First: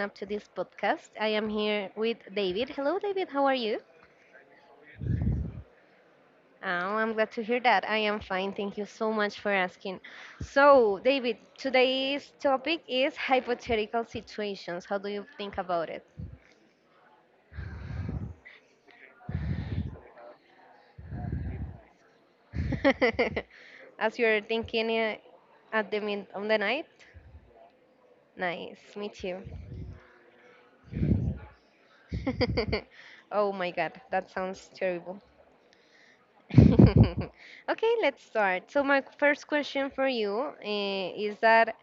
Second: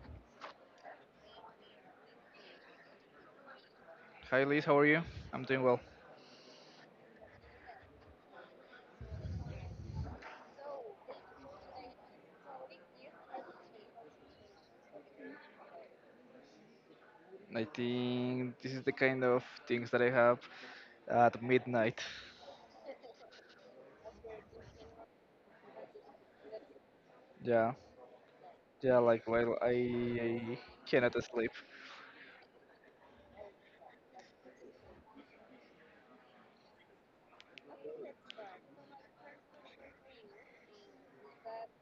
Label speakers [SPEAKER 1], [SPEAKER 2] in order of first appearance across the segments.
[SPEAKER 1] up to this podcast. I am here with David. Hello, David. How are you?
[SPEAKER 2] Hi Liz, how are you? I'm doing well.
[SPEAKER 1] Oh, I'm glad to hear that. I am fine. Thank you so much for asking. So, David, today's topic is hypothetical situations. How do you think about it?
[SPEAKER 2] I think this is the kind of things that I have at midnight.
[SPEAKER 1] As you're thinking at the mid of the night?
[SPEAKER 2] Yeah,
[SPEAKER 1] Nice.
[SPEAKER 2] yeah,
[SPEAKER 1] Me
[SPEAKER 2] like
[SPEAKER 1] too.
[SPEAKER 2] while I cannot sleep.
[SPEAKER 1] Oh my God, that sounds terrible. Okay, let's start. So my first question for you is that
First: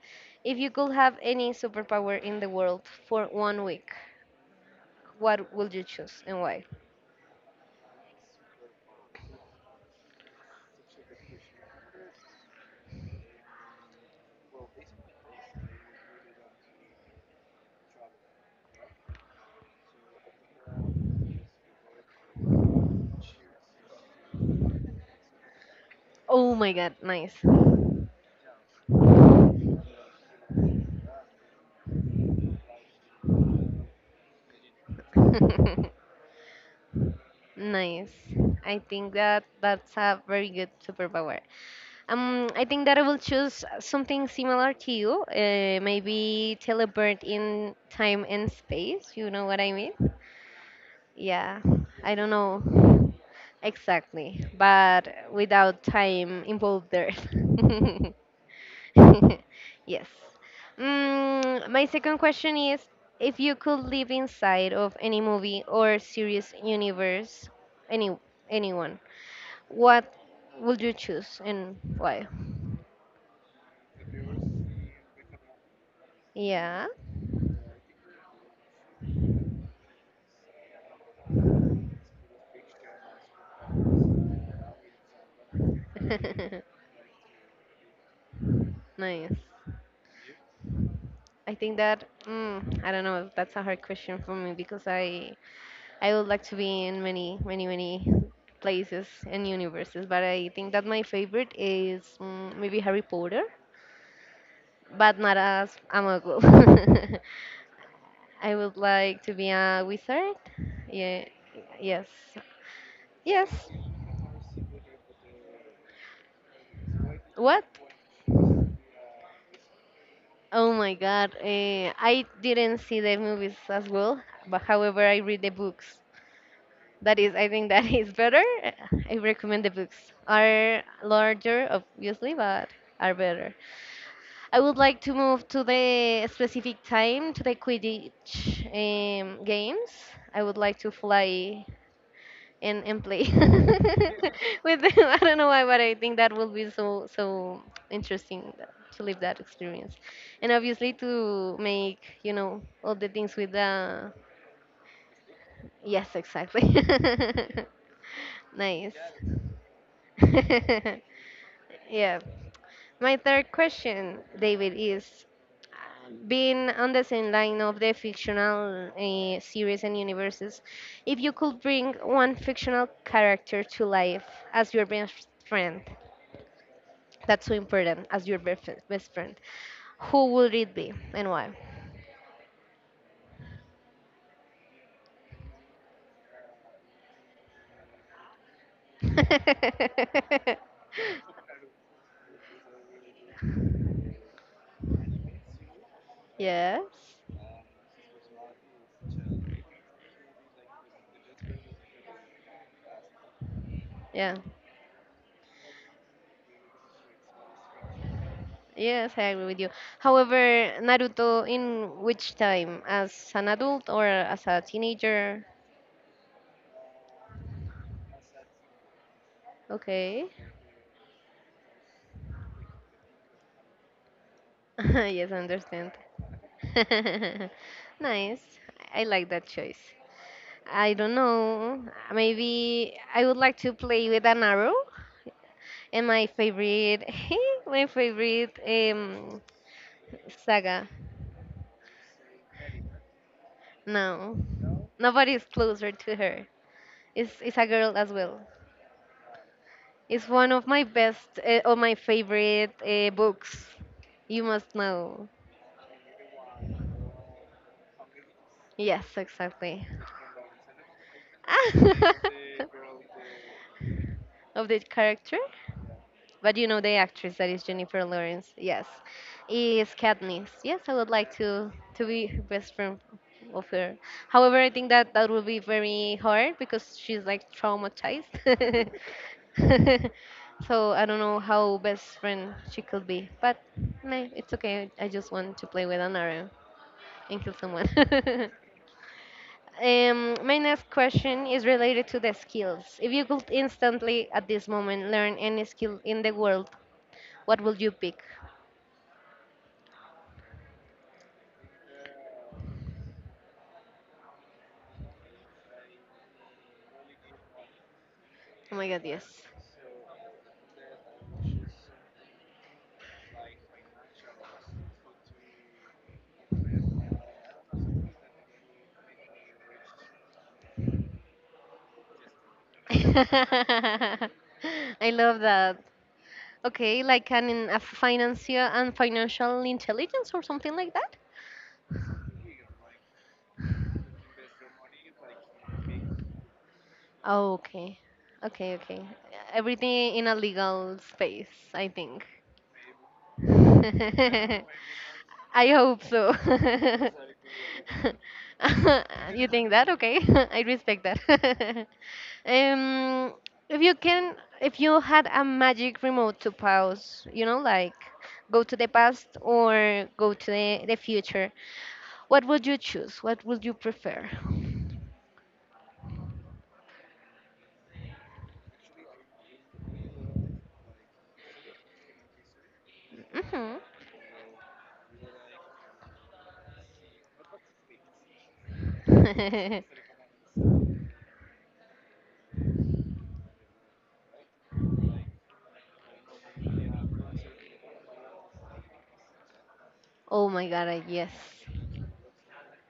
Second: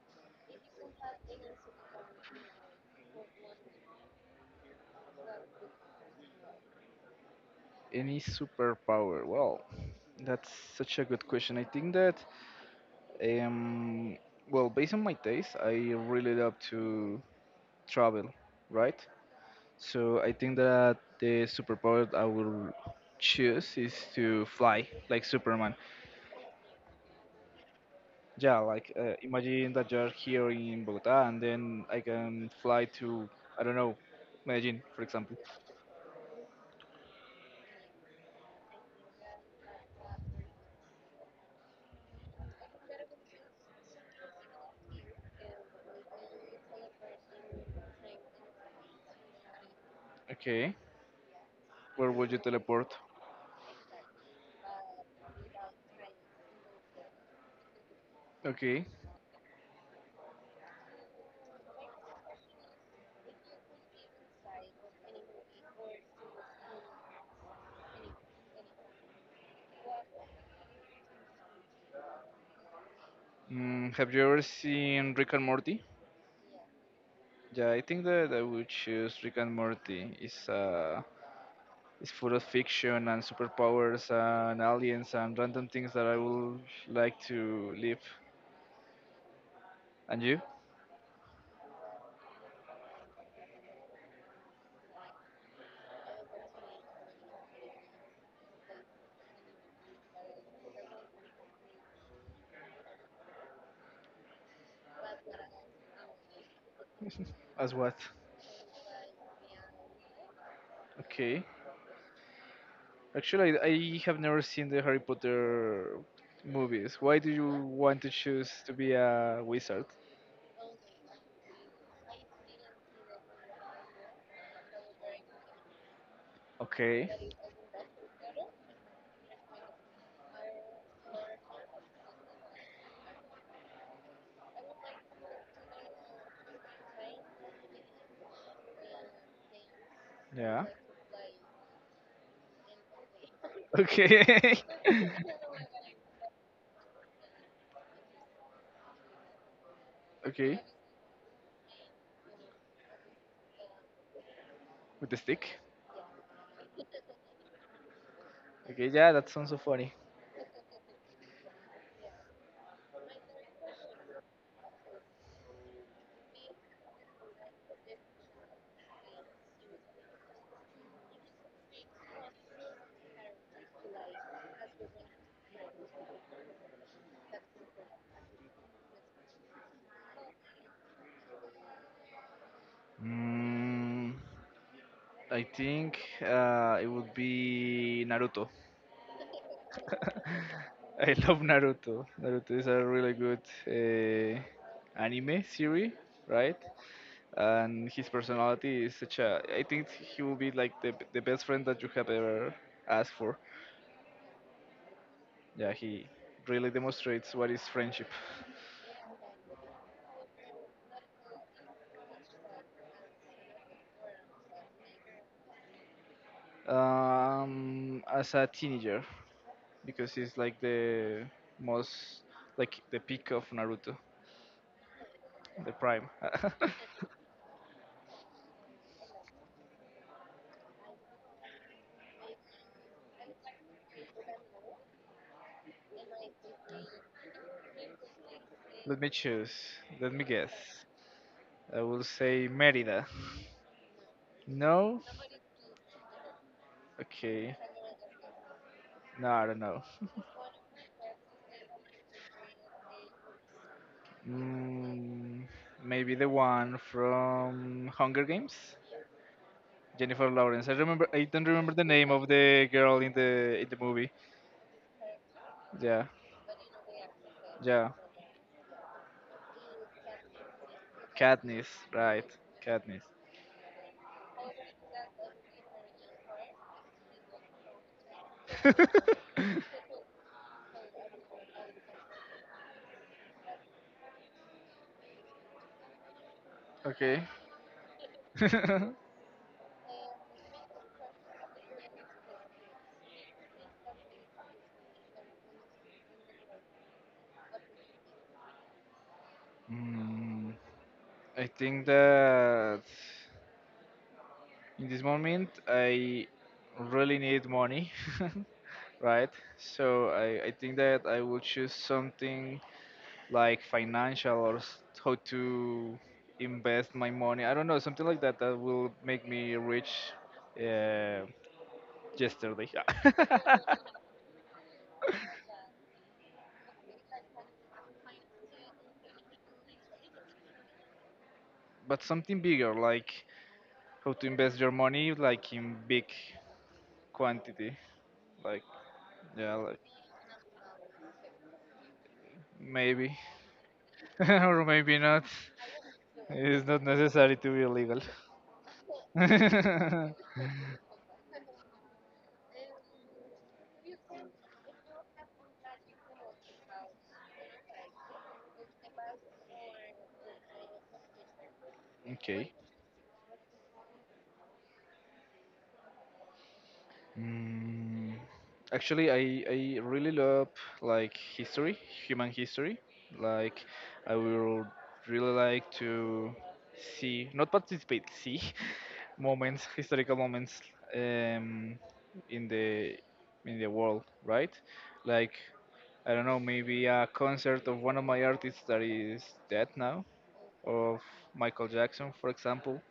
[SPEAKER 1] if you could have any superpower in the world for 1 week, what would you choose and why?
[SPEAKER 2] Any superpower? Well, that's such a good question. I think that, um, well, based on my taste, I really love to travel, right? So I think that the superpower I will choose is to fly, like Superman.
[SPEAKER 1] Oh my God, nice.
[SPEAKER 2] Yeah, like imagine that you're here in Bogota and then I can fly to, I don't know, Medellin, for example.
[SPEAKER 1] Nice. I think that that's a very good superpower. I think that I will choose something similar to you. Maybe teleport in time and space. You know what I mean?
[SPEAKER 2] Okay,
[SPEAKER 1] Yeah,
[SPEAKER 2] where
[SPEAKER 1] I don't
[SPEAKER 2] would you teleport?
[SPEAKER 1] know exactly, but without time involved there.
[SPEAKER 2] Okay,
[SPEAKER 1] Yes. My second question is if you could live inside of any movie or series universe, any anyone, what would you choose and why?
[SPEAKER 2] mm, have you ever seen Rick and Morty?
[SPEAKER 1] Yeah.
[SPEAKER 2] Yeah, I think that I would choose Rick and Morty. It's full of fiction and superpowers and aliens and random things that I would like to live.
[SPEAKER 1] Nice.
[SPEAKER 2] And you?
[SPEAKER 1] I think that I don't know if that's a hard question for me because I would like to be in many, many, many places and universes, but I think that my favorite is maybe Harry Potter, but not as a muggle.
[SPEAKER 2] As what?
[SPEAKER 1] I would like to be a wizard. Yeah,
[SPEAKER 2] Okay.
[SPEAKER 1] yes,
[SPEAKER 2] Actually,
[SPEAKER 1] yes.
[SPEAKER 2] I have never seen the Harry Potter movies. Why do you
[SPEAKER 1] What?
[SPEAKER 2] want to choose to be a wizard?
[SPEAKER 1] Oh my God! I didn't see the movies as well, but however, I read the books.
[SPEAKER 2] Okay.
[SPEAKER 1] That is, I think that is better. I recommend the books. Are larger obviously, but are better. I would like to move to the specific time, to the quidditch games. I would
[SPEAKER 2] Yeah.
[SPEAKER 1] like to fly and play
[SPEAKER 2] Okay.
[SPEAKER 1] with them. I don't know why, but I think that will be so, so interesting to live that experience, and
[SPEAKER 2] Okay.
[SPEAKER 1] obviously to make, you know, all the things with the,
[SPEAKER 2] With the stick.
[SPEAKER 1] yes, exactly.
[SPEAKER 2] Okay.
[SPEAKER 1] Nice.
[SPEAKER 2] Yeah, that sounds so funny.
[SPEAKER 1] Yeah. My third question, David, is being on the same line of the fictional series and universes, if you could bring one fictional character to life as your best friend, that's so important, as your best friend, who would it be and why?
[SPEAKER 2] Mm, I think it would be Naruto. I love Naruto. Naruto is a really good uh, anime series, right?
[SPEAKER 1] Yes.
[SPEAKER 2] And his personality is such a. I think he will be like the best friend that you have ever asked for.
[SPEAKER 1] Yeah.
[SPEAKER 2] Yeah, he really demonstrates what is friendship.
[SPEAKER 1] Yes, I agree with you. However, Naruto in which time? As an adult or as a teenager?
[SPEAKER 2] As a teenager, because
[SPEAKER 1] Okay.
[SPEAKER 2] he's like the most like the peak of Naruto,
[SPEAKER 1] Yes, I
[SPEAKER 2] the
[SPEAKER 1] understand.
[SPEAKER 2] prime.
[SPEAKER 1] Nice. I like that choice. I don't know. Maybe I would like to play with an arrow. And my favorite, my favorite
[SPEAKER 2] Let me choose. Let me guess.
[SPEAKER 1] saga.
[SPEAKER 2] I will say Merida.
[SPEAKER 1] No,
[SPEAKER 2] No?
[SPEAKER 1] nobody's closer to her.
[SPEAKER 2] Okay.
[SPEAKER 1] It's a girl as well.
[SPEAKER 2] No, I don't know.
[SPEAKER 1] It's one of my best or my favorite books. You must know.
[SPEAKER 2] Mm, maybe the one from Hunger Games,
[SPEAKER 1] Yes, exactly.
[SPEAKER 2] Jennifer Lawrence. I remember. I don't remember the name of the girl in the movie.
[SPEAKER 1] Of the character?
[SPEAKER 2] Yeah,
[SPEAKER 1] But you know the actress, that is
[SPEAKER 2] yeah,
[SPEAKER 1] Jennifer Lawrence, yes, is Katniss. Yes, I would like
[SPEAKER 2] Katniss,
[SPEAKER 1] to be
[SPEAKER 2] right?
[SPEAKER 1] her best
[SPEAKER 2] Katniss.
[SPEAKER 1] friend of her. However, I think that that will be very hard because she's like traumatized. So I don't know how best friend she could be, but meh, it's okay. I just want to play with an arrow
[SPEAKER 2] Okay.
[SPEAKER 1] and kill someone. My next question is related to the skills. If you could instantly at this moment learn any skill in the world, what will you pick?
[SPEAKER 2] Mm, I think that in this moment I really need money,
[SPEAKER 1] Oh my god,
[SPEAKER 2] right?
[SPEAKER 1] yes.
[SPEAKER 2] So I think that I will choose something like financial or how to invest my money. I don't know, something like that that will make me rich, uh, yesterday.
[SPEAKER 1] I love that. Okay, like an a financial and financial intelligence or something like that?
[SPEAKER 2] But something bigger, like how to invest your money like in big
[SPEAKER 1] Oh,
[SPEAKER 2] quantity.
[SPEAKER 1] okay.
[SPEAKER 2] Like
[SPEAKER 1] Okay, okay.
[SPEAKER 2] yeah, like
[SPEAKER 1] Everything in a legal space, I think.
[SPEAKER 2] maybe or maybe not.
[SPEAKER 1] I hope so.
[SPEAKER 2] It's not necessary to be illegal.
[SPEAKER 1] You think that? Okay. I respect that. Um, if you can, if you had a magic remote to pause, you know, like go to the past or go to the future, what
[SPEAKER 2] Okay.
[SPEAKER 1] would you choose? What would you prefer?
[SPEAKER 2] Mm, actually, I really love like history, human history. Like
[SPEAKER 1] Hmm.
[SPEAKER 2] I will really like to see, not participate, see moments, historical moments um, in the world, right? Like I don't know, maybe a concert of one of my artists that is dead now,
[SPEAKER 1] Oh my god,
[SPEAKER 2] of
[SPEAKER 1] I- yes.
[SPEAKER 2] Michael Jackson, for example,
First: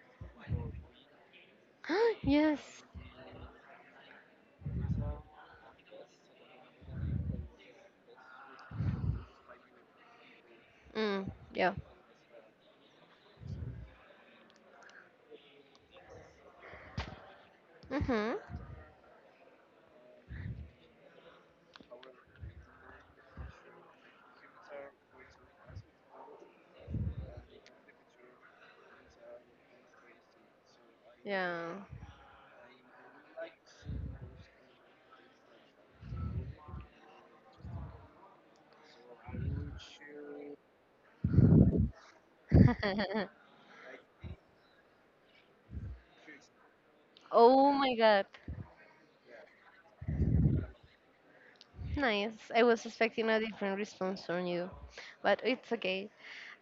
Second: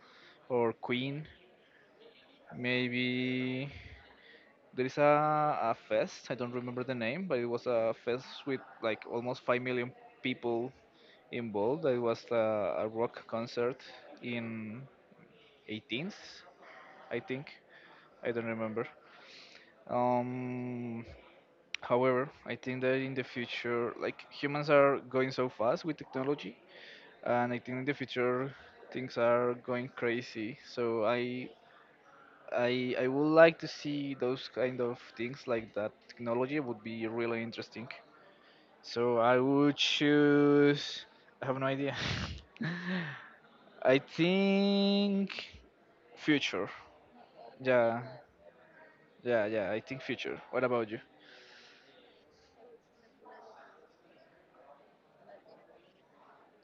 [SPEAKER 2] or Queen,
[SPEAKER 1] Yes.
[SPEAKER 2] maybe. There is a fest. I don't remember the name, but it was a fest with like almost 5 million people
[SPEAKER 1] Mm, yeah.
[SPEAKER 2] involved. It was a rock concert in 18th, I think. I
[SPEAKER 1] Hmm.
[SPEAKER 2] don't remember. Um, however, I think that in the future, like humans are going so fast with technology, and I think in the future things are going crazy. So I
[SPEAKER 1] Yeah.
[SPEAKER 2] I I would like to see those kind of things like that. Technology would be really interesting. So I would choose. I have no idea. I think future.
[SPEAKER 1] Oh my
[SPEAKER 2] Yeah,
[SPEAKER 1] god.
[SPEAKER 2] yeah, yeah. I think future. What about you?
[SPEAKER 1] Nice. I was expecting a different response from you, but it's okay.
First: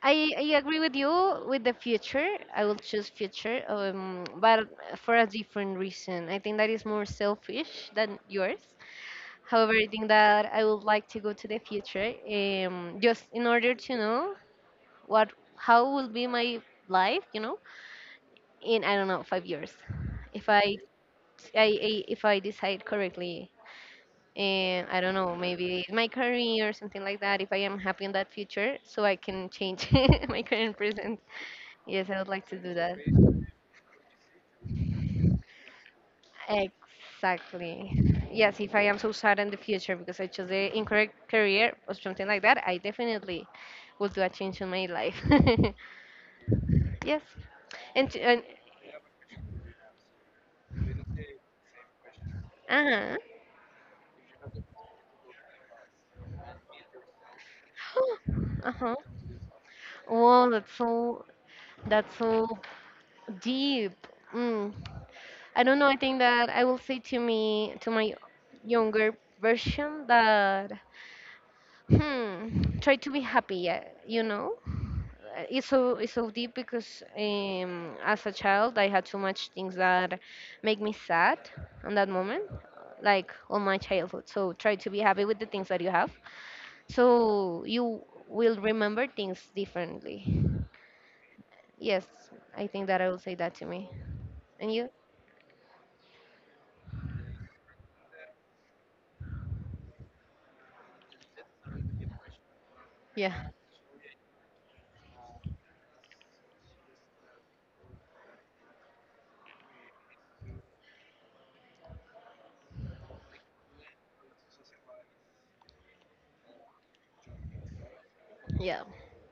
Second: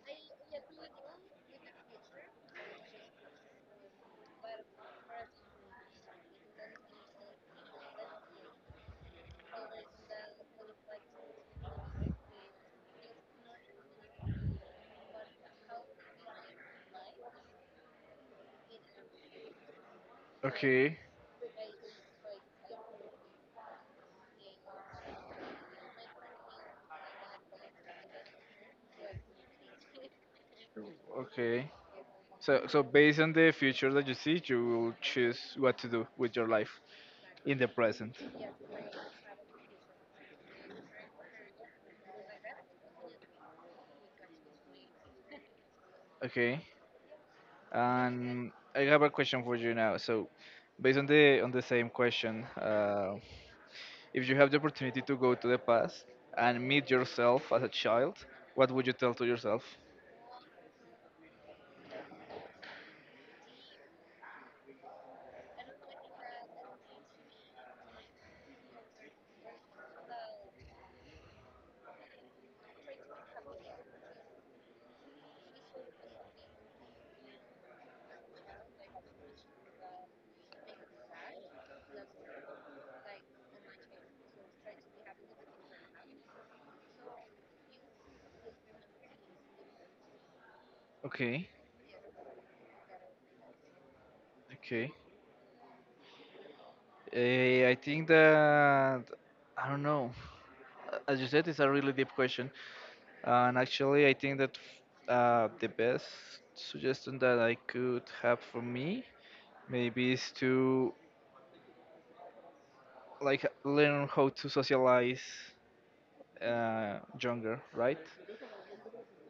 [SPEAKER 1] I agree with you with the future. I will choose future, but for a different reason. I think that is more selfish than yours. However, I think that I would like to go to the future, just in order to know what how will be my life, you know, in I don't know 5 years, if I,
[SPEAKER 2] Okay,
[SPEAKER 1] if I decide correctly, and I don't know maybe my career or something like that. If I am happy in that future, so I can change my current present.
[SPEAKER 2] okay.
[SPEAKER 1] Yes, I would like to
[SPEAKER 2] So,
[SPEAKER 1] do
[SPEAKER 2] so
[SPEAKER 1] that.
[SPEAKER 2] based on the future that you see, you will choose what to do with your life in the
[SPEAKER 1] Exactly.
[SPEAKER 2] present.
[SPEAKER 1] Yes, if I am so sad in the future because I chose the incorrect career or something like that, I definitely will do a change in my life.
[SPEAKER 2] Okay.
[SPEAKER 1] Yes. And
[SPEAKER 2] And I have a question for you now. So, based on the same question,
[SPEAKER 1] uh-huh.
[SPEAKER 2] if you have the opportunity to go to the past and meet yourself as a child, what would you
[SPEAKER 1] Uh-huh.
[SPEAKER 2] tell to yourself?
[SPEAKER 1] Wow, that's so, that's so deep. Mm. I don't know. I think that I will say to me, to my younger version that, hmm, try to be happy. Yeah, you know, it's so, it's so deep because as a child I had so much things that make me sad on that moment, like all my childhood. So try to be happy with the things that you have, so you will remember things differently.
[SPEAKER 2] Okay,
[SPEAKER 1] Yes, I think that I will say that to me. And you?
[SPEAKER 2] okay. Eh, I think that I don't know. As you said, it's a really deep question,
[SPEAKER 1] Yeah,
[SPEAKER 2] and actually, I think that the best suggestion that I could have for me maybe is to like learn how to socialize, younger, right?
[SPEAKER 1] yeah,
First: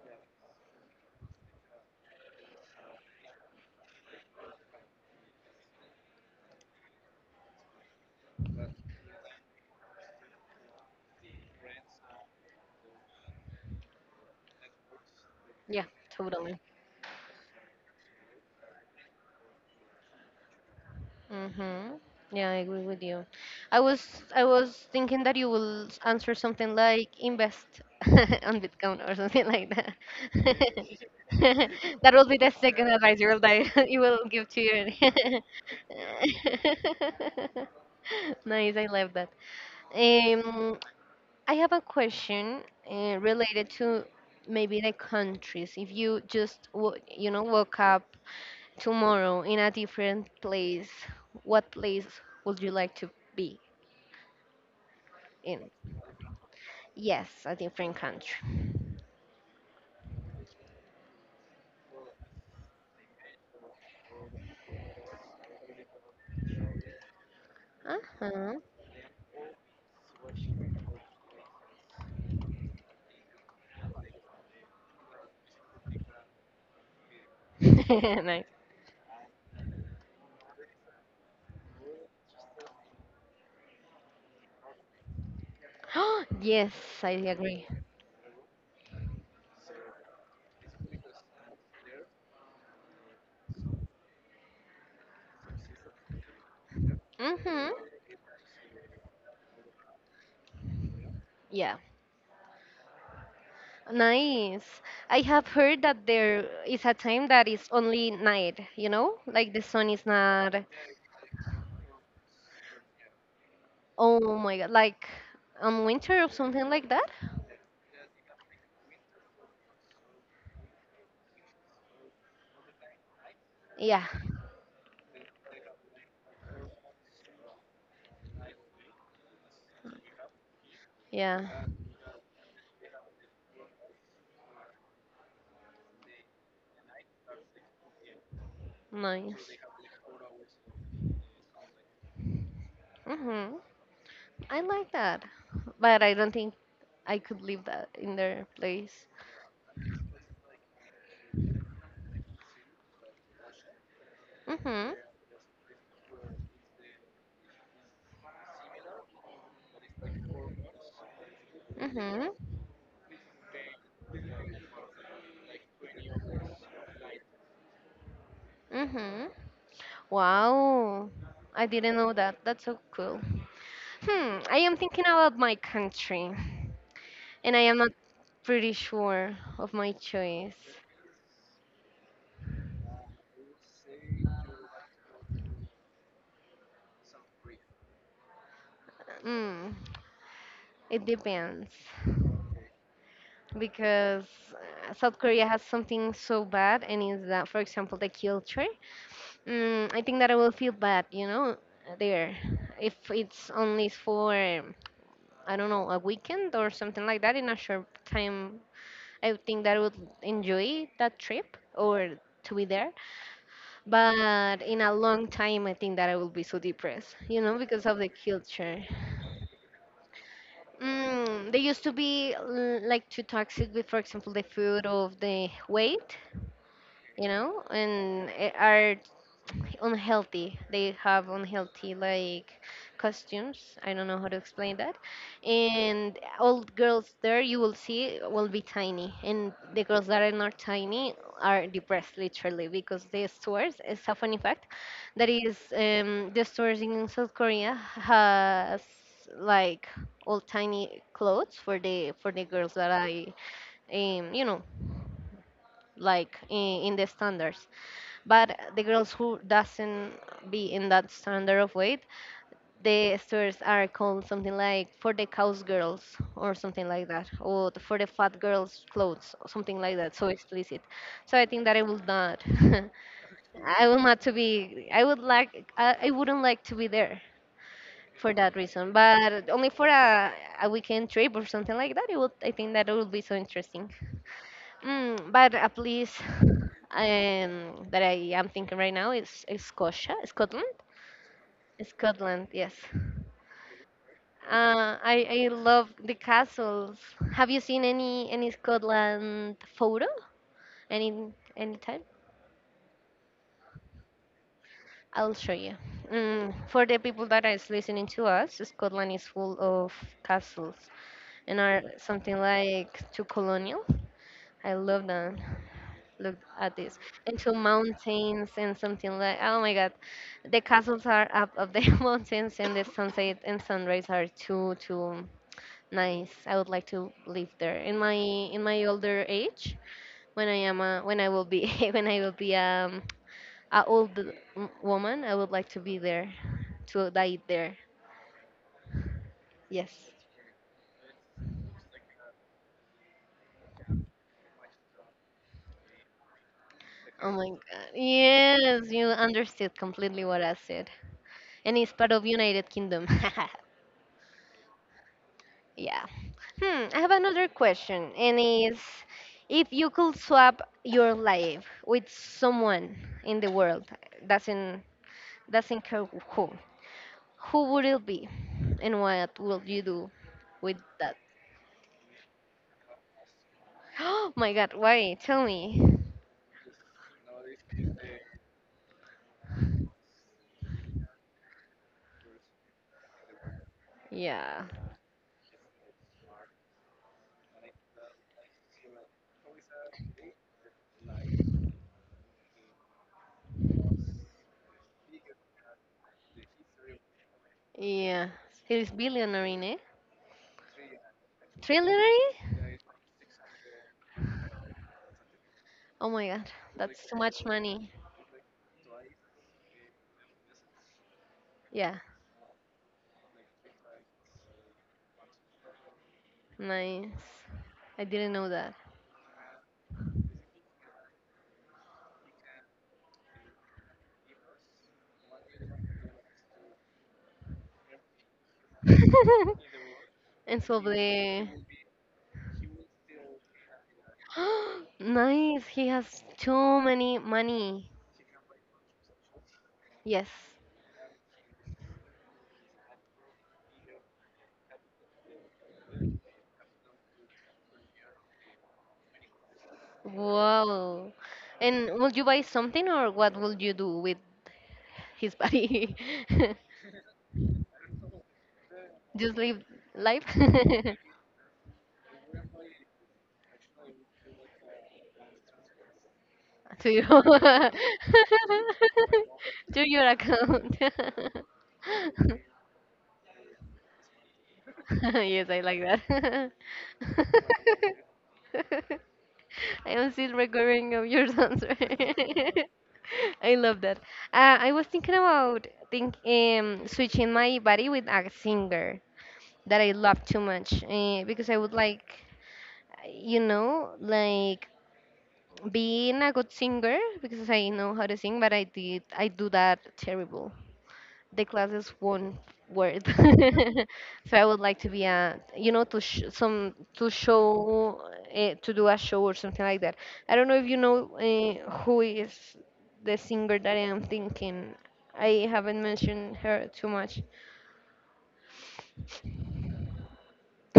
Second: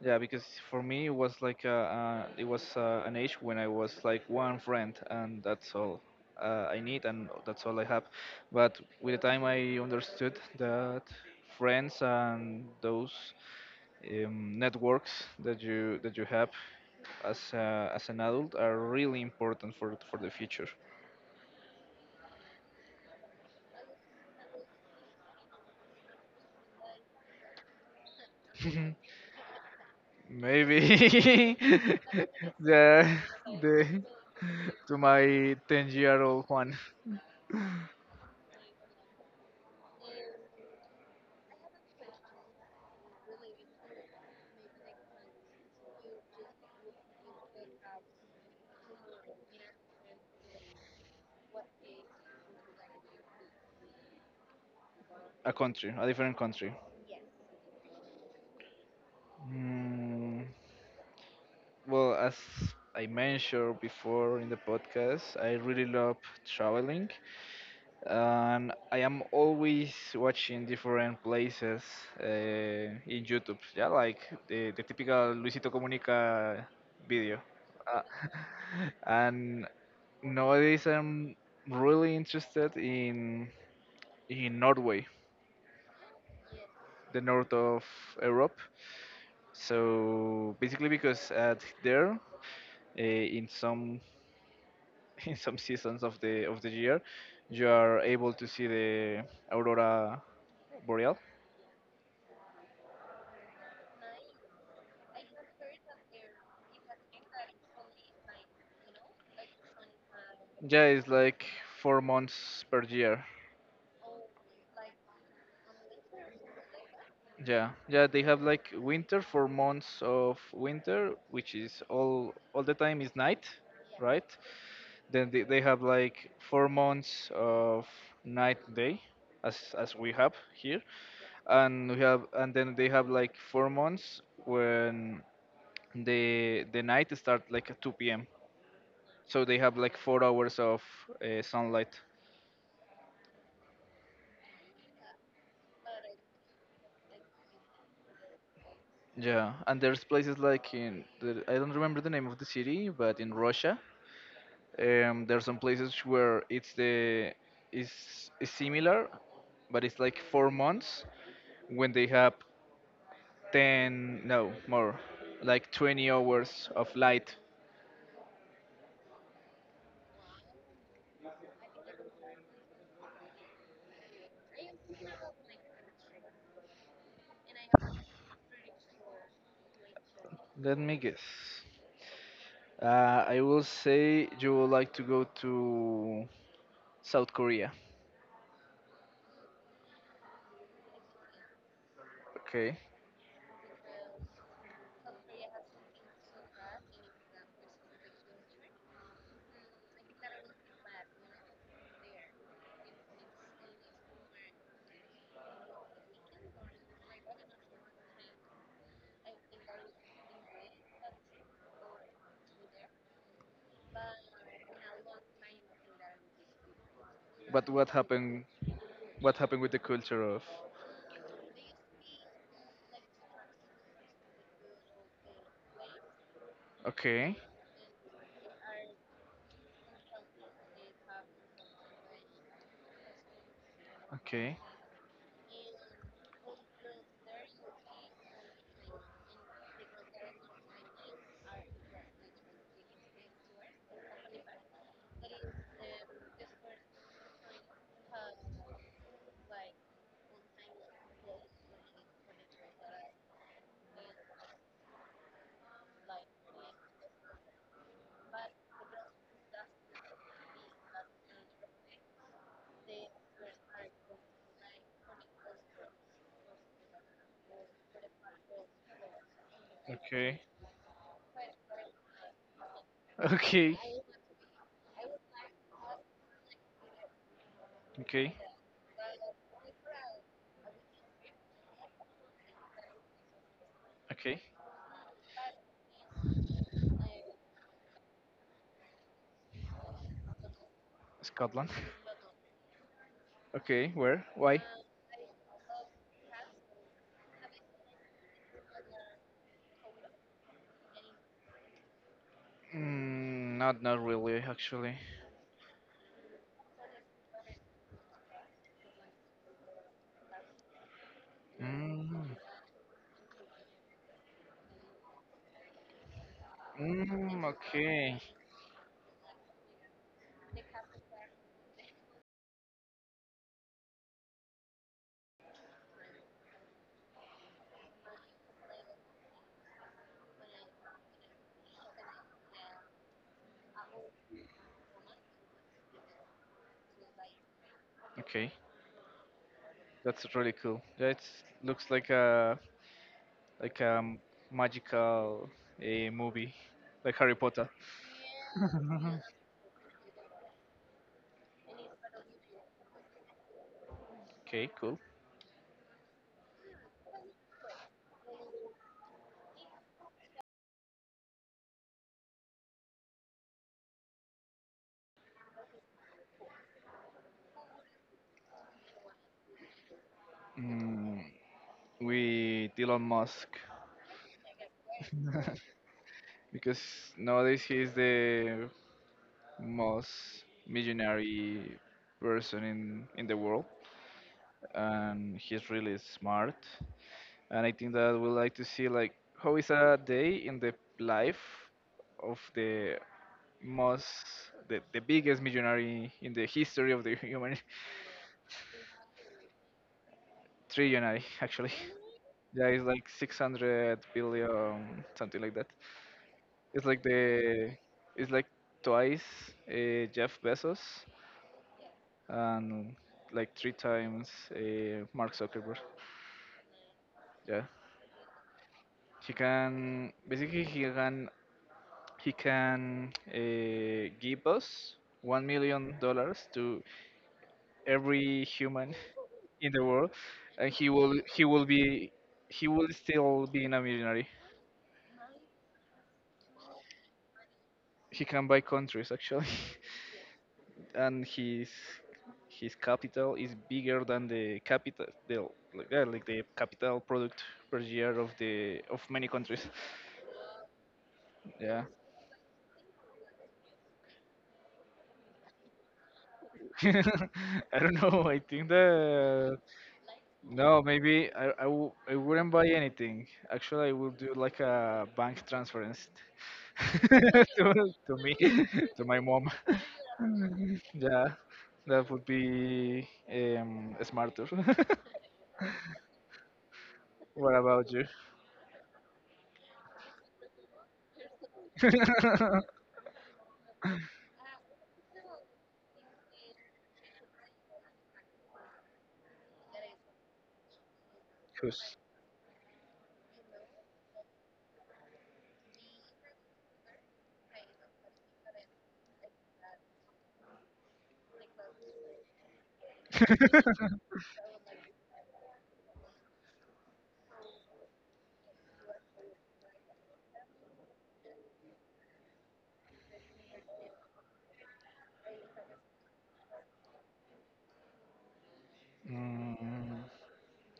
[SPEAKER 2] Yeah, because for me it was like it was an age when I was like one friend, and that's all, I need, and that's all I have. But with the time, I understood that friends and those networks that
[SPEAKER 1] yeah,
[SPEAKER 2] you have
[SPEAKER 1] totally.
[SPEAKER 2] as, as an adult are really important for the future.
[SPEAKER 1] Mm-hmm. Yeah, I agree with you. I was thinking that you will s- answer something like invest on Bitcoin or something like that.
[SPEAKER 2] Maybe
[SPEAKER 1] That will be the second
[SPEAKER 2] the
[SPEAKER 1] advice you will die,
[SPEAKER 2] the
[SPEAKER 1] you will give to your
[SPEAKER 2] to my 10-year old Juan,
[SPEAKER 1] Nice, I love that. Um, I have a question related to maybe the countries. If you just wo- you know woke up tomorrow in a different place, what place would you like to be
[SPEAKER 2] a
[SPEAKER 1] in?
[SPEAKER 2] country, a different country.
[SPEAKER 1] Yes, a different country.
[SPEAKER 2] Mm, well, as I mentioned before in the podcast, I really love traveling,
[SPEAKER 1] Uh-huh.
[SPEAKER 2] and I am always watching different places uh, in YouTube. Yeah, like the typical Luisito Comunica video. Uh,
[SPEAKER 1] Nice.
[SPEAKER 2] and nowadays, I'm really interested in Norway,
[SPEAKER 1] Yes, I
[SPEAKER 2] the north
[SPEAKER 1] agree.
[SPEAKER 2] of Europe. So basically, because at there, in some in some seasons of the year you
[SPEAKER 1] Mm-hmm.
[SPEAKER 2] are able to see the aurora boreal.
[SPEAKER 1] Yeah. Nice. I have heard that there is a time that is only night, you know? Like the sun is not,
[SPEAKER 2] Yeah, it's like 4 months per year.
[SPEAKER 1] oh my God, like on winter or something like that?
[SPEAKER 2] Yeah, yeah, they have like winter, 4 months of winter, which is all the time is night,
[SPEAKER 1] Yeah,
[SPEAKER 2] right? Then they have like 4 months of night day, as we have here.
[SPEAKER 1] yeah.
[SPEAKER 2] And we have, and then they have like 4 months when the night start like at 2 p.m. So
[SPEAKER 1] Nice.
[SPEAKER 2] they have like 4 hours of, sunlight.
[SPEAKER 1] Mm-hmm. I like that, but I don't think I could live that in their place.
[SPEAKER 2] Yeah, and there's places like in the, I don't remember the name of the city, but in Russia,
[SPEAKER 1] Mm-hmm.
[SPEAKER 2] there's some places where it's the is similar, but it's like 4 months when they have
[SPEAKER 1] Mm-hmm.
[SPEAKER 2] 10, no, more like 20 hours of light.
[SPEAKER 1] Mm-hmm. Wow. I didn't know that. That's so cool. Hmm. I am thinking about my country, and I am not pretty sure of my choice.
[SPEAKER 2] Let me guess. I will say you would like to go to South Korea.
[SPEAKER 1] Mm, it depends.
[SPEAKER 2] Okay.
[SPEAKER 1] Because South Korea has something so bad, and is that, for example, the culture. Mm, I think that I will feel bad, you know, there, if it's only for I don't know a weekend or something like that in a short time. I would think that I would enjoy that trip or to be there, but in a long time, I think that I will be so depressed, you know,
[SPEAKER 2] But
[SPEAKER 1] because
[SPEAKER 2] what
[SPEAKER 1] of the
[SPEAKER 2] happened?
[SPEAKER 1] culture.
[SPEAKER 2] What happened with the culture of?
[SPEAKER 1] Mm, they used to be l- like too toxic with, for example, the food of the weight, you
[SPEAKER 2] Okay,
[SPEAKER 1] know, and eh, are unhealthy. They have unhealthy like costumes. I don't know how to
[SPEAKER 2] okay,
[SPEAKER 1] explain that. And all girls there you will see will be tiny, and the girls that are not tiny are depressed literally because the stores. It's a funny fact that is the stores in South Korea has like all tiny clothes for the girls that I, you know, like in the standards, but the girls who doesn't be in that standard of weight, the stores are called something like for the cows girls or something like that, or for the fat girls clothes or something like that, so
[SPEAKER 2] okay,
[SPEAKER 1] explicit. So I think that I will not,
[SPEAKER 2] okay,
[SPEAKER 1] I will not to be, I would like, I wouldn't like to be there for
[SPEAKER 2] okay,
[SPEAKER 1] that reason, but only for a weekend trip or something like that. It would, I think that it would be so interesting.
[SPEAKER 2] okay.
[SPEAKER 1] Mm, but at least that I am thinking right now is Scotia, Scotland.
[SPEAKER 2] Scotland.
[SPEAKER 1] Scotland, yes.
[SPEAKER 2] Okay, where? Why?
[SPEAKER 1] I love the castles. Have you seen any Scotland photo? Any any time?
[SPEAKER 2] Mm, not not really actually.
[SPEAKER 1] I'll show you. Mm, for the people that is listening to us, Scotland is full of castles, and are
[SPEAKER 2] Mm,
[SPEAKER 1] something like too colonial. I love that. Look at this,
[SPEAKER 2] mm,
[SPEAKER 1] into
[SPEAKER 2] okay,
[SPEAKER 1] mountains and something like oh my god, the castles are up of the mountains, and the sunset and sunrise are too, too nice. I would like to live there in my, in my older age, when I am a, when I will be, when I will be a old m- woman. I would like to be there, to die there,
[SPEAKER 2] okay.
[SPEAKER 1] yes.
[SPEAKER 2] That's really cool. That looks like a magical a movie, like
[SPEAKER 1] Oh
[SPEAKER 2] Harry
[SPEAKER 1] my
[SPEAKER 2] Potter.
[SPEAKER 1] god, yes, you understood completely what I said. And it's part of United Kingdom.
[SPEAKER 2] Okay, cool.
[SPEAKER 1] Yeah. Hmm, I have another question, and is if you could swap your life with someone in the world, doesn't doesn't care who would it be, and what would you do with that?
[SPEAKER 2] Mm, with Elon Musk
[SPEAKER 1] Oh my God, why? Tell me.
[SPEAKER 2] because nowadays he is the most millionaire person in the world,
[SPEAKER 1] Yeah,
[SPEAKER 2] and he's really smart. And I think that we like to see like how is a day in the life of the most the biggest millionaire in the history of the human.
[SPEAKER 1] yeah. He's billionaire, eh?
[SPEAKER 2] Trillionaire actually.
[SPEAKER 1] Trillionaire?
[SPEAKER 2] Yeah, it's like 600 billion, something like that.
[SPEAKER 1] Oh my God,
[SPEAKER 2] It's like
[SPEAKER 1] that's too much
[SPEAKER 2] the
[SPEAKER 1] money.
[SPEAKER 2] it's like twice, Jeff Bezos,
[SPEAKER 1] Yeah,
[SPEAKER 2] and like three times, Mark Zuckerberg.
[SPEAKER 1] nice.
[SPEAKER 2] Yeah,
[SPEAKER 1] I didn't know.
[SPEAKER 2] he can basically he can, give us $1 million to every human in the world,
[SPEAKER 1] And
[SPEAKER 2] and he will he
[SPEAKER 1] probably
[SPEAKER 2] will be he will still be in a millionaire.
[SPEAKER 1] nice. He has too many money.
[SPEAKER 2] He can buy countries actually.
[SPEAKER 1] Yes.
[SPEAKER 2] And his capital is bigger than the capital like, yeah, like the capital product per year of the of many countries.
[SPEAKER 1] Wow.
[SPEAKER 2] Yeah.
[SPEAKER 1] And will you buy something or what will you do with his body?
[SPEAKER 2] I don't know. I think
[SPEAKER 1] Just
[SPEAKER 2] that
[SPEAKER 1] live life.
[SPEAKER 2] no, maybe I wouldn't buy anything. Actually, I will do like a bank transfer
[SPEAKER 1] To
[SPEAKER 2] to,
[SPEAKER 1] your
[SPEAKER 2] to me to my mom.
[SPEAKER 1] to your account.
[SPEAKER 2] Yeah, that would be, smarter.
[SPEAKER 1] Yes, I like
[SPEAKER 2] What about
[SPEAKER 1] that.
[SPEAKER 2] you?
[SPEAKER 1] I am still recovering of your answer. I love that. I was thinking about think switching my body with a singer that I love too much because I would
[SPEAKER 2] Who's?
[SPEAKER 1] like, like being a good singer because I know how to sing, but I do that terrible. The class is one word. So I would like to be a to sh- some to show to do a show or something like that. I don't know if you know who is the singer that I am thinking. I haven't mentioned her too much.
[SPEAKER 2] Mm,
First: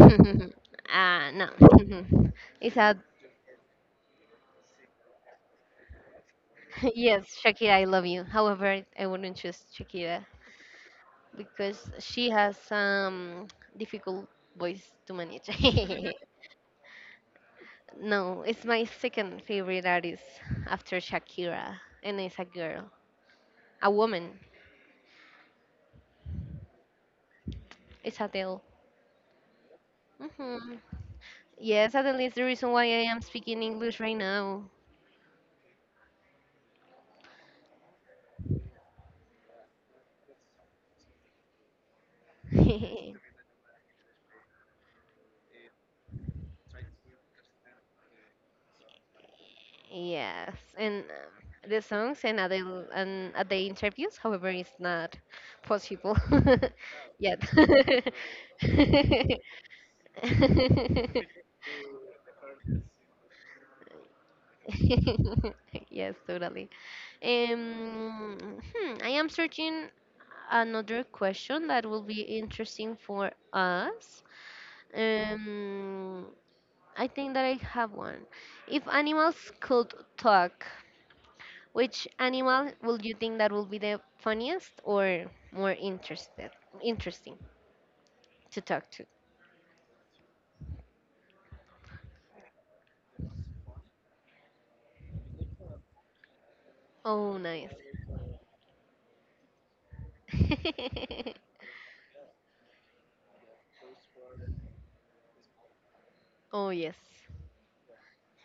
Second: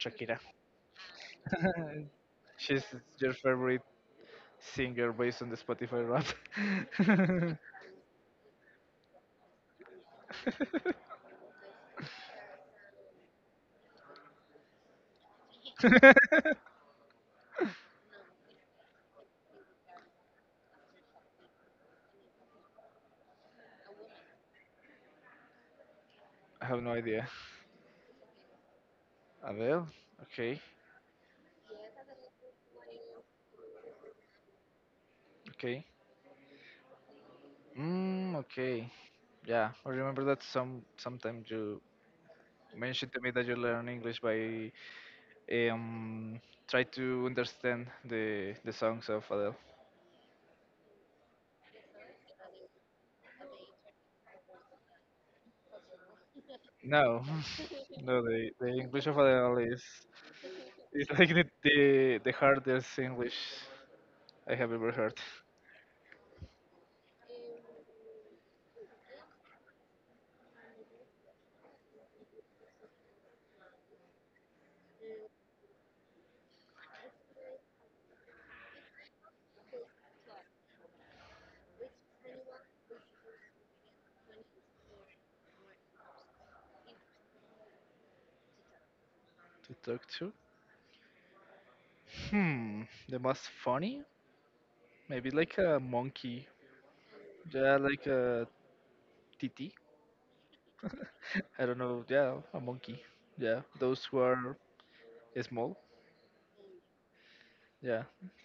[SPEAKER 2] Shakira.
[SPEAKER 1] Ah, no. It's
[SPEAKER 2] She's
[SPEAKER 1] a
[SPEAKER 2] your favorite singer based on the Spotify
[SPEAKER 1] yes,
[SPEAKER 2] rap.
[SPEAKER 1] Shakira, I love you, however, I wouldn't choose Shakira because she has some difficult voice to manage. No, it's my second favorite artist after Shakira, and it's a girl, a woman.
[SPEAKER 2] I have no idea.
[SPEAKER 1] It's Adele.
[SPEAKER 2] Adele? Okay,
[SPEAKER 1] Hmm. Yes, Adele is the reason why I am speaking English right now.
[SPEAKER 2] okay. Mm, okay. Yeah, I remember that some sometime you mentioned to me that you learn English by um try to understand the songs of Adele.
[SPEAKER 1] Yes, and the songs and at the and at interviews, however, it's not possible
[SPEAKER 2] No,
[SPEAKER 1] yet.
[SPEAKER 2] no, the, English of Adele is like the, the, the hardest English I have ever heard
[SPEAKER 1] Yes, totally. Um, I am searching another question that will be interesting for us. Um, I think that I have one. If animals could talk, which animal would you think that will be the funniest or more interested, interesting to talk to?
[SPEAKER 2] to talk to. Hmm, the most funny? Maybe like a monkey.
[SPEAKER 1] Oh, nice.
[SPEAKER 2] Yeah, like a titi. I don't know. Yeah, a monkey. Yeah, those who are small.
[SPEAKER 1] Oh yes,
[SPEAKER 2] Yeah,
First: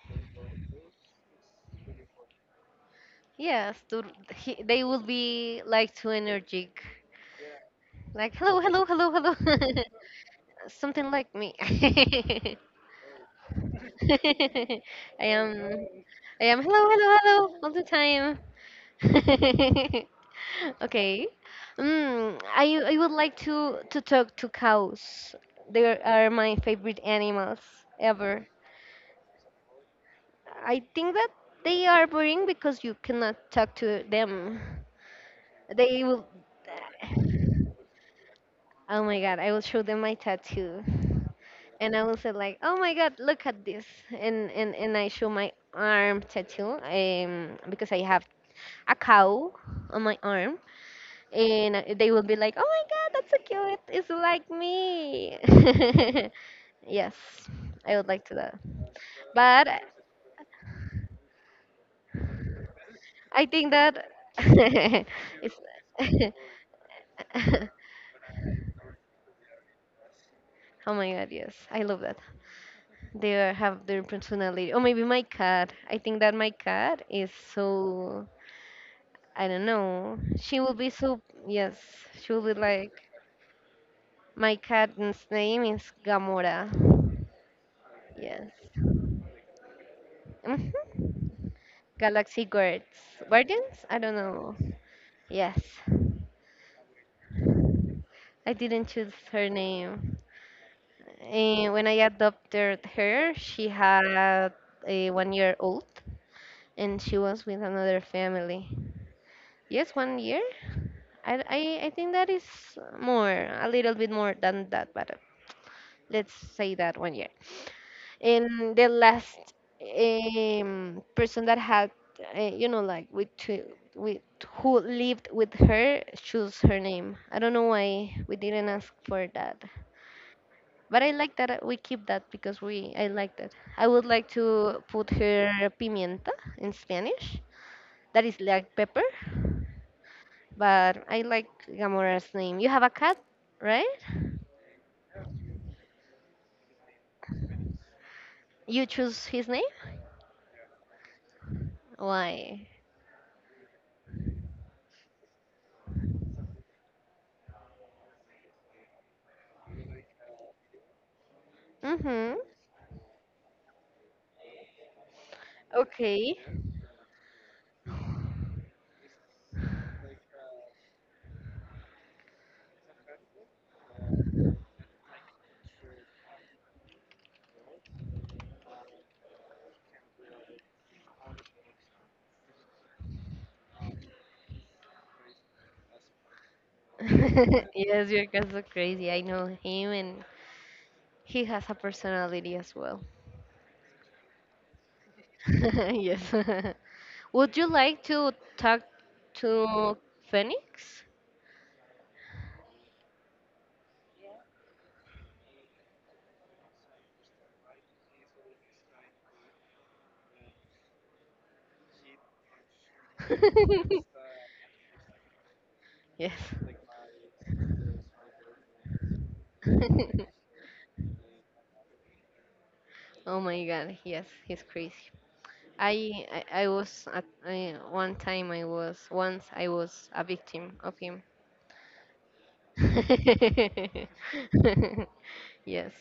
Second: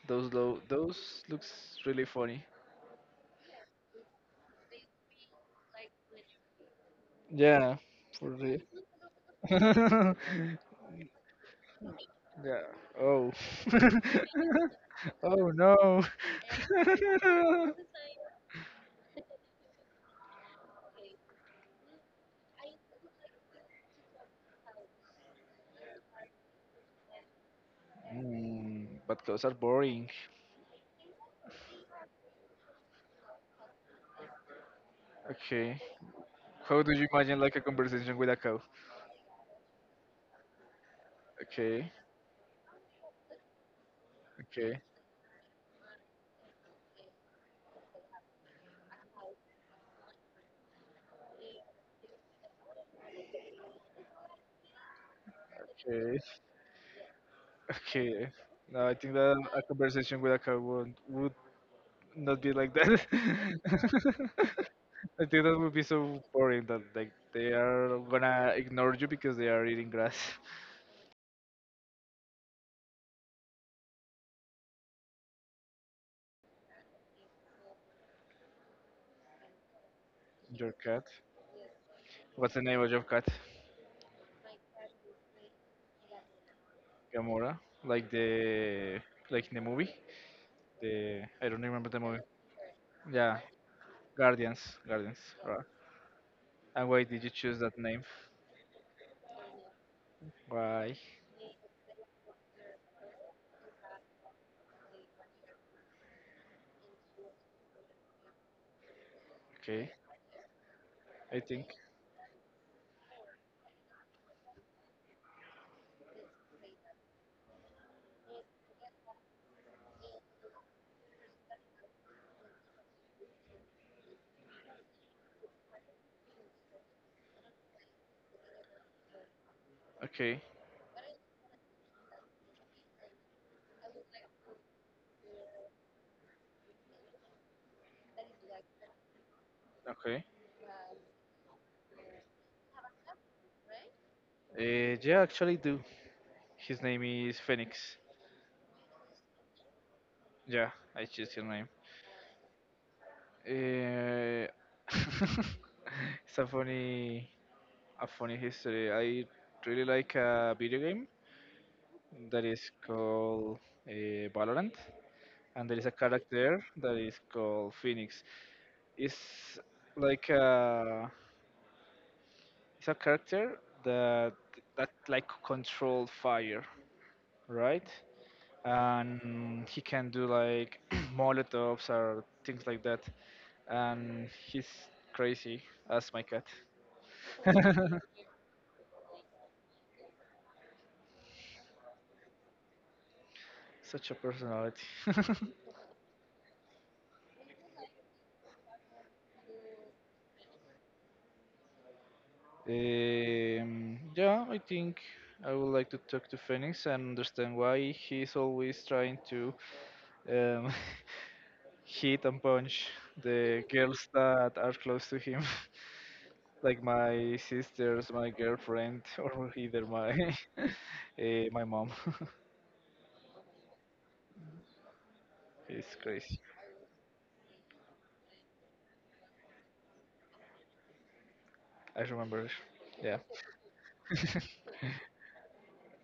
[SPEAKER 2] those low, those looks really funny.
[SPEAKER 1] yes. They will be like too energetic,
[SPEAKER 2] Yeah, for
[SPEAKER 1] like hello,
[SPEAKER 2] real.
[SPEAKER 1] hello, hello, hello. Something like me.
[SPEAKER 2] Yeah. Oh. Oh
[SPEAKER 1] Am
[SPEAKER 2] no.
[SPEAKER 1] I am hello, hello, hello all the time. Okay. Mm, I would like to talk to cows. They are my favorite animals ever.
[SPEAKER 2] Mm, but cows are boring.
[SPEAKER 1] I think that they are boring because you cannot talk to them.
[SPEAKER 2] Okay.
[SPEAKER 1] They will
[SPEAKER 2] How do you imagine like a conversation with a cow?
[SPEAKER 1] oh my god, I will show them my tattoo.
[SPEAKER 2] Okay.
[SPEAKER 1] And I will say like, "Oh my God, look at this!" And
[SPEAKER 2] Okay.
[SPEAKER 1] I show my arm tattoo because I have a cow on my arm, and they will be like, "Oh my God, that's so cute! It's like me."
[SPEAKER 2] Okay.
[SPEAKER 1] Yes, I would like
[SPEAKER 2] Okay.
[SPEAKER 1] to that,
[SPEAKER 2] No, I think that a
[SPEAKER 1] but
[SPEAKER 2] conversation with a cow would not be like that.
[SPEAKER 1] I think that
[SPEAKER 2] I think
[SPEAKER 1] it's.
[SPEAKER 2] that would be so boring that like they are gonna ignore you because they are eating grass.
[SPEAKER 1] Oh my god, yes. I love that. They are, have their personality. Or maybe my cat. I think that my cat is so I don't know. She
[SPEAKER 2] Your
[SPEAKER 1] will be
[SPEAKER 2] cat.
[SPEAKER 1] so, yes, she will be
[SPEAKER 2] What's the name of
[SPEAKER 1] like,
[SPEAKER 2] your cat?
[SPEAKER 1] my cat's name is Gamora.
[SPEAKER 2] Gamora, like
[SPEAKER 1] Yes.
[SPEAKER 2] the like in the movie.
[SPEAKER 1] Hmm.
[SPEAKER 2] The I don't remember the movie.
[SPEAKER 1] Galaxy Guards.
[SPEAKER 2] Yeah,
[SPEAKER 1] Guardians? I don't know.
[SPEAKER 2] Guardians, Guardians.
[SPEAKER 1] Yes.
[SPEAKER 2] Right. And why did you choose that name?
[SPEAKER 1] I didn't choose her name.
[SPEAKER 2] Why?
[SPEAKER 1] Eh, when I adopted her, she had a 1 year old and she was with another family.
[SPEAKER 2] Okay,
[SPEAKER 1] Yes, 1 year?
[SPEAKER 2] I think.
[SPEAKER 1] I think that is more, a little bit more than that, but let's say that 1 year. And the last person that had you know like with two with who lived with her choose her name. I don't know why we didn't ask for that,
[SPEAKER 2] Okay,
[SPEAKER 1] but I like that we keep that because we I like that. I would like to put her Pimienta in Spanish, that is like pepper,
[SPEAKER 2] okay.
[SPEAKER 1] but I like Gamora's name. You have a cat, right?
[SPEAKER 2] Yeah, actually do. His name is Phoenix.
[SPEAKER 1] You choose his name.
[SPEAKER 2] Yeah, I choose his name.
[SPEAKER 1] Why?
[SPEAKER 2] Uh, it's a funny history. I really like a video game
[SPEAKER 1] Mm-hmm.
[SPEAKER 2] that is called, uh, Valorant. And there is a
[SPEAKER 1] Okay.
[SPEAKER 2] character that is called Phoenix. It's like a, it's a character that like control fire, right? And he can do like molotovs or things like that. And he's crazy as my cat.
[SPEAKER 1] Yes, your cat's so crazy. I know him, and he has a personality as well.
[SPEAKER 2] Such a personality.
[SPEAKER 1] Yes. Would you like to talk to Phoenix?
[SPEAKER 2] Yeah, I think I would like to talk to Phoenix and understand why he's always trying to um, hit and punch the girls that are close to him,
[SPEAKER 1] Yes.
[SPEAKER 2] like my sisters, my girlfriend, or either my my mom.
[SPEAKER 1] Oh my god, yes, he's crazy.
[SPEAKER 2] It's
[SPEAKER 1] I,
[SPEAKER 2] crazy.
[SPEAKER 1] I was at I, one time I was once I was a victim of him.
[SPEAKER 2] I remember. Yeah.
[SPEAKER 1] Yes.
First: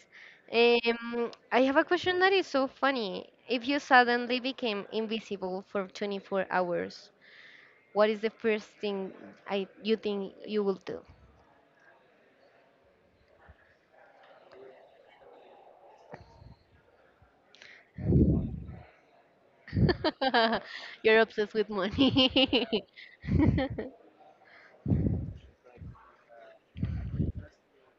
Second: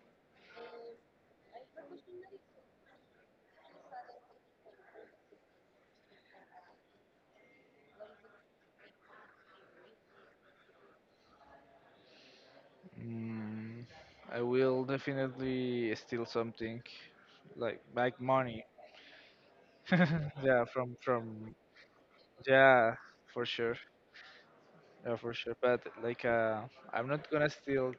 [SPEAKER 1] I have a question that is so funny. If you suddenly became invisible for 24 hours, what is the first thing I you think you will do?
[SPEAKER 2] Mm, I will definitely steal something, like money. Yeah,
[SPEAKER 1] You're obsessed
[SPEAKER 2] from
[SPEAKER 1] with money.
[SPEAKER 2] yeah, for sure. Yeah, for sure. But like, I'm not gonna steal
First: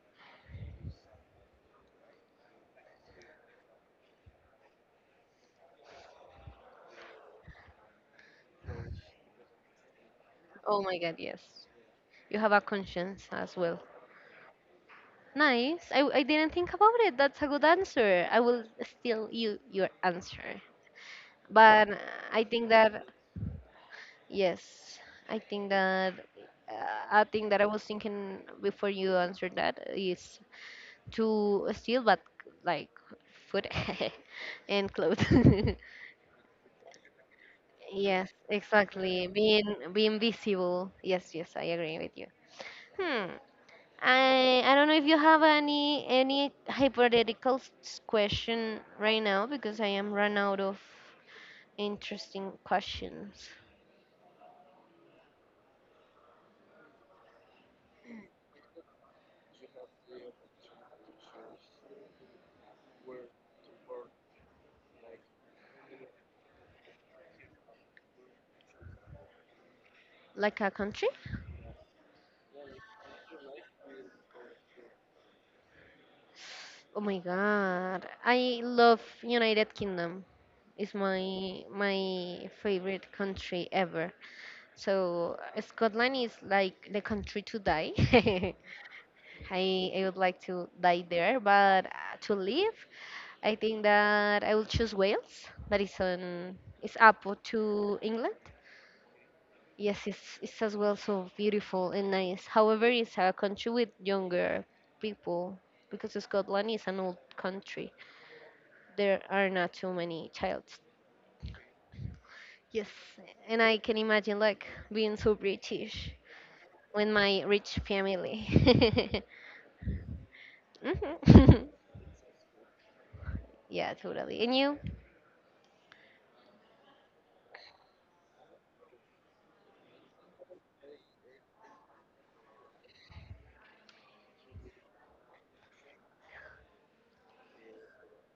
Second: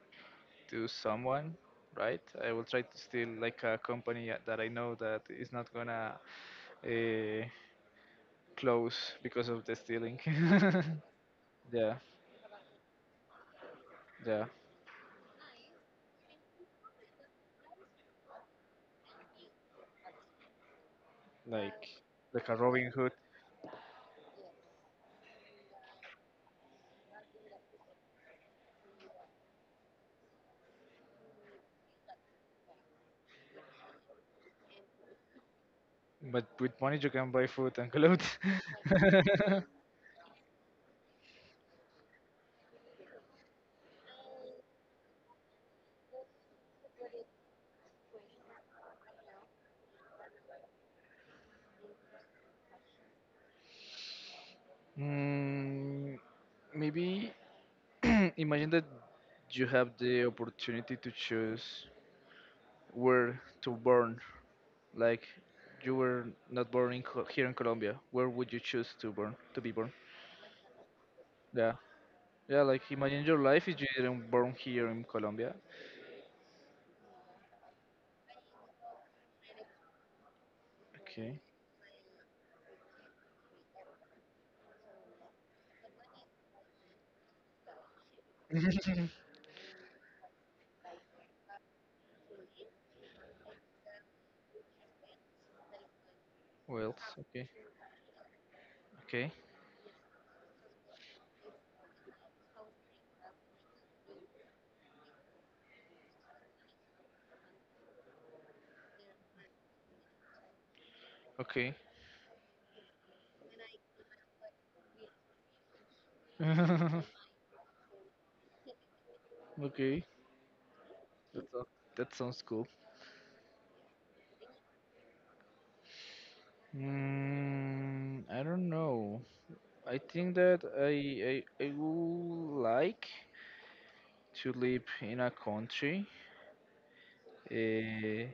[SPEAKER 2] to someone, right? I will try to steal like a company, that I know that is not gonna, uh, close because of the stealing.
[SPEAKER 1] Oh my God, yes.
[SPEAKER 2] Yeah,
[SPEAKER 1] You have a conscience as well.
[SPEAKER 2] yeah,
[SPEAKER 1] Nice. I didn't think about it. That's a good answer. I will steal you your answer. But
[SPEAKER 2] like
[SPEAKER 1] I
[SPEAKER 2] like a
[SPEAKER 1] think
[SPEAKER 2] Robin
[SPEAKER 1] that
[SPEAKER 2] Hood,
[SPEAKER 1] yes, I think that uh, I think that I was thinking before you answered that is to steal, but like food and clothes.
[SPEAKER 2] but with money you can buy food and
[SPEAKER 1] Yes,
[SPEAKER 2] clothes.
[SPEAKER 1] exactly. Being visible. Yes, yes, I agree with you. Hmm. I don't know if you have any hypothetical question right now because I am run out of interesting questions.
[SPEAKER 2] Mm, maybe imagine that you have the opportunity to choose where to burn. Like you were not born in here in Colombia. Where would you choose to burn? To be born?
[SPEAKER 1] Like a country?
[SPEAKER 2] Yeah. Yeah, like imagine your life if you didn't born here in Colombia.
[SPEAKER 1] Oh my God. I love United Kingdom. It's
[SPEAKER 2] Okay.
[SPEAKER 1] my favorite country ever. So Scotland is like the country to die. I would like to die there, but to live, I think that I will choose Wales. That is on it's
[SPEAKER 2] Well,
[SPEAKER 1] up
[SPEAKER 2] okay.
[SPEAKER 1] to England.
[SPEAKER 2] Okay.
[SPEAKER 1] Yes, it's as well so beautiful and nice. However, it's a country with younger people because Scotland is an old country. There are not too many childs.
[SPEAKER 2] Okay.
[SPEAKER 1] Yes, and I can imagine like being so British with my rich family.
[SPEAKER 2] Okay. That sounds,
[SPEAKER 1] Mhm.
[SPEAKER 2] that sounds cool.
[SPEAKER 1] Yeah, totally. And you?
[SPEAKER 2] Mm, I don't know. I think that I would like to live in a country, uh,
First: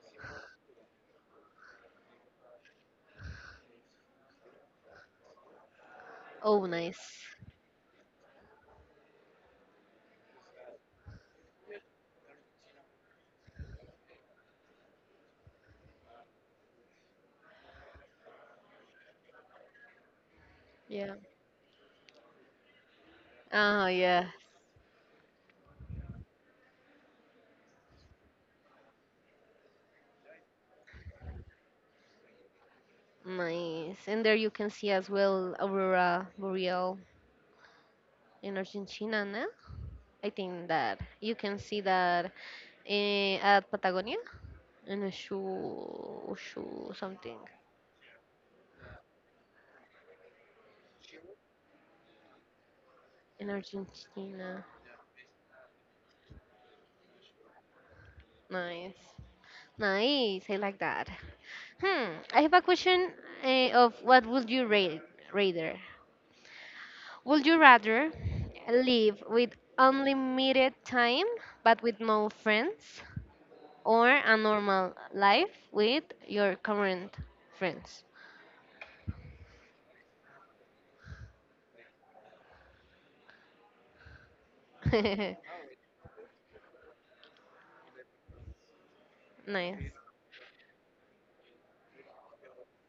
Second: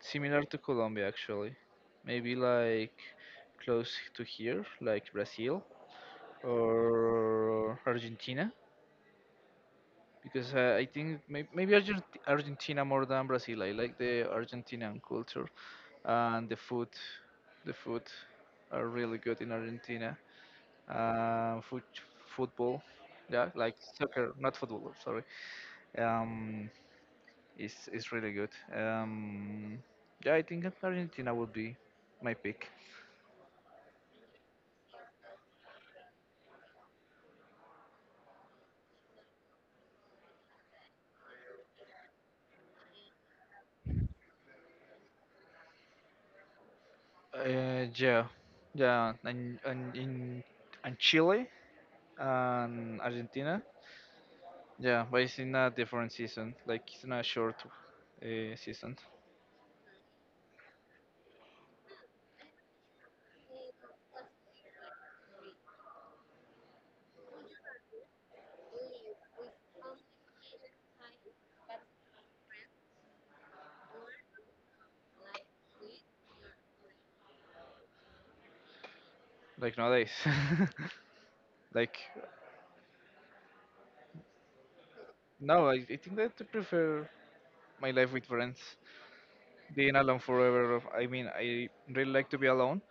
[SPEAKER 2] similar to Colombia actually. Maybe like close to here, like Brazil
[SPEAKER 1] Oh, nice.
[SPEAKER 2] or Argentina. Because I think maybe Argentina more than Brazil. I like the Argentinian culture and the food. The food are really good in Argentina.
[SPEAKER 1] Yeah.
[SPEAKER 2] Uh, foot, football, yeah, like
[SPEAKER 1] Oh, yeah,
[SPEAKER 2] soccer, not football. Sorry, um, is really good. Um, yeah, I think Argentina would be my pick.
[SPEAKER 1] nice. And there you can see as well Aurora Boreal in Argentina, no? I think that you can see that at Patagonia in a shoe something
[SPEAKER 2] Yeah, yeah, and Chile and
[SPEAKER 1] in
[SPEAKER 2] Argentina.
[SPEAKER 1] Argentina.
[SPEAKER 2] Yeah, but it's in a different season. Like it's in a short, season.
[SPEAKER 1] Nice. Nice, I like that. Hmm, I have a question of what would you rate rather? Would you rather live with unlimited time but with no friends, or a normal life with your current friends?
[SPEAKER 2] Like nowadays. Like no, I think that I prefer my life with friends.
[SPEAKER 1] Nice.
[SPEAKER 2] Being alone forever. I mean, I really like to be alone.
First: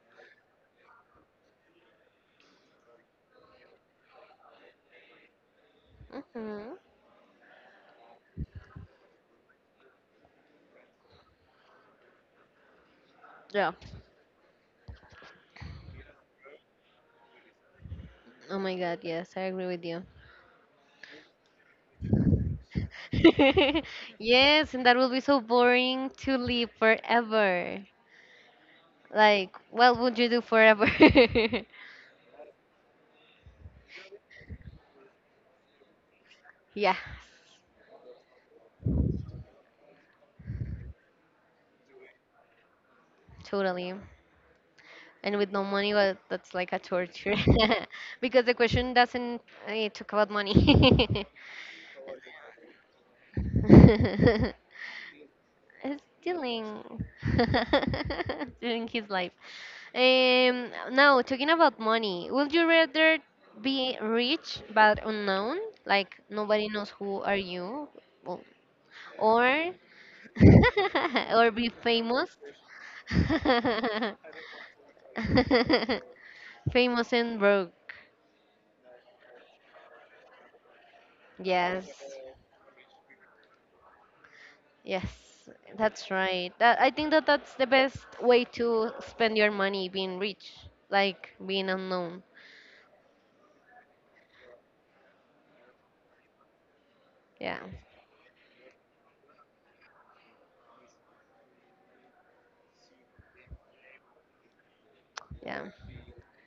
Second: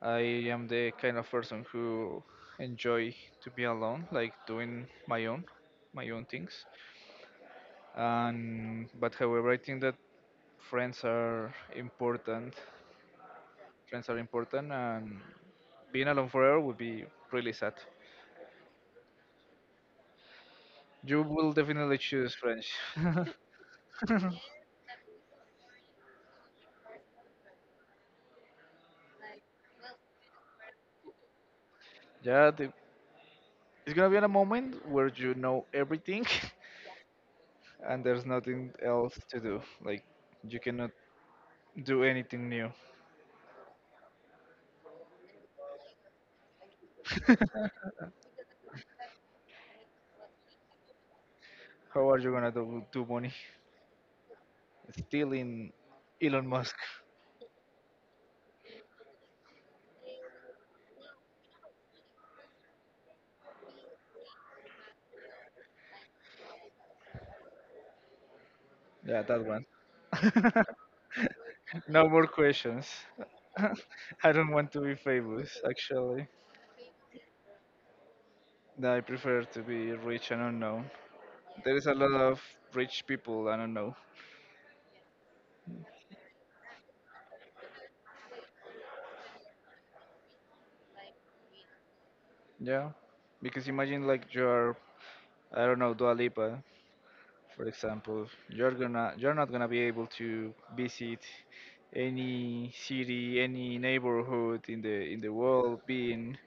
[SPEAKER 2] I am the kind of person who enjoy to be alone, like doing my own things.
[SPEAKER 1] Hmm.
[SPEAKER 2] And but however, I think that friends are important.
[SPEAKER 1] Yeah.
[SPEAKER 2] Friends are important, and being alone forever would be really sad.
[SPEAKER 1] Oh my God, yes, I agree with you.
[SPEAKER 2] You will definitely choose French.
[SPEAKER 1] Yes, and that will be so boring to live forever. Like, what would you do forever?
[SPEAKER 2] Yeah, the, it's gonna be in a moment where you know everything
[SPEAKER 1] Yeah,
[SPEAKER 2] and there's nothing else to do. Like, you cannot do anything new.
[SPEAKER 1] totally. And with no money, well, that's like a torture because the question doesn't talk about money.
[SPEAKER 2] How are you gonna do money? Still in Elon Musk.
[SPEAKER 1] Stealing during his life. Now talking about money, would you rather be rich but unknown, like nobody knows who are you, or
[SPEAKER 2] Yeah, that one.
[SPEAKER 1] or or be
[SPEAKER 2] no more
[SPEAKER 1] famous?
[SPEAKER 2] questions. I don't want to be famous, actually.
[SPEAKER 1] Famous and broke.
[SPEAKER 2] No, I prefer to be rich and unknown. There is
[SPEAKER 1] Yes,
[SPEAKER 2] a lot of rich people I don't know.
[SPEAKER 1] yes, that's right. That I think that that's the best way to spend your money, being rich, like being unknown.
[SPEAKER 2] Yeah. Because imagine like you're I don't know, Dua Lipa,
[SPEAKER 1] Yeah,
[SPEAKER 2] for example, you're not gonna be able to visit any city, any neighborhood in the
[SPEAKER 1] yeah.
[SPEAKER 2] world being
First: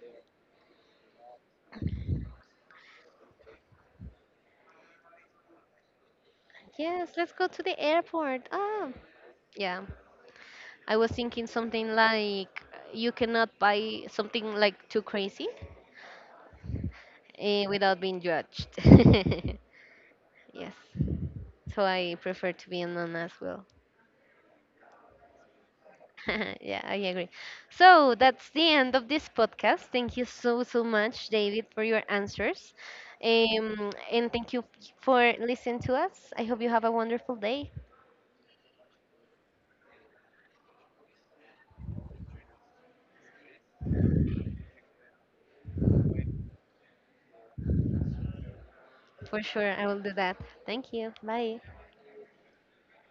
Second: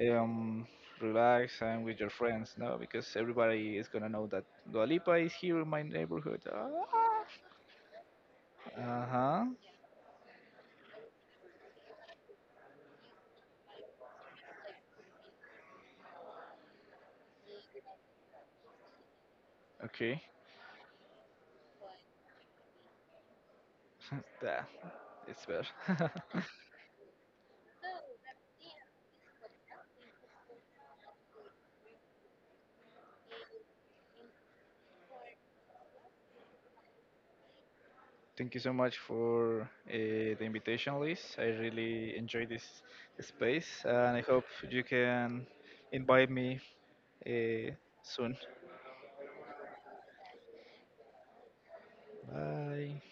[SPEAKER 2] um relaxed and with your friends, no, because everybody is gonna know that Dua Lipa is here in my neighborhood. Ah.
[SPEAKER 1] Yes, let's go to the airport. Ah,
[SPEAKER 2] Uh-huh.
[SPEAKER 1] yeah. I was thinking something like you cannot buy something like too crazy without being judged.
[SPEAKER 2] Okay.
[SPEAKER 1] Yes, so I prefer to be unknown as well.
[SPEAKER 2] That it's better.
[SPEAKER 1] Yeah, I agree. So that's the end of this podcast. Thank you so, so much, David, for your answers. And thank you for listening to us. I hope you have a wonderful day.
[SPEAKER 2] Thank you so much for, the invitation, Liz. I really enjoy this space, and I hope you can invite me, uh, soon.
[SPEAKER 1] For sure, I will do that. Thank you. Bye.
[SPEAKER 2] Bye.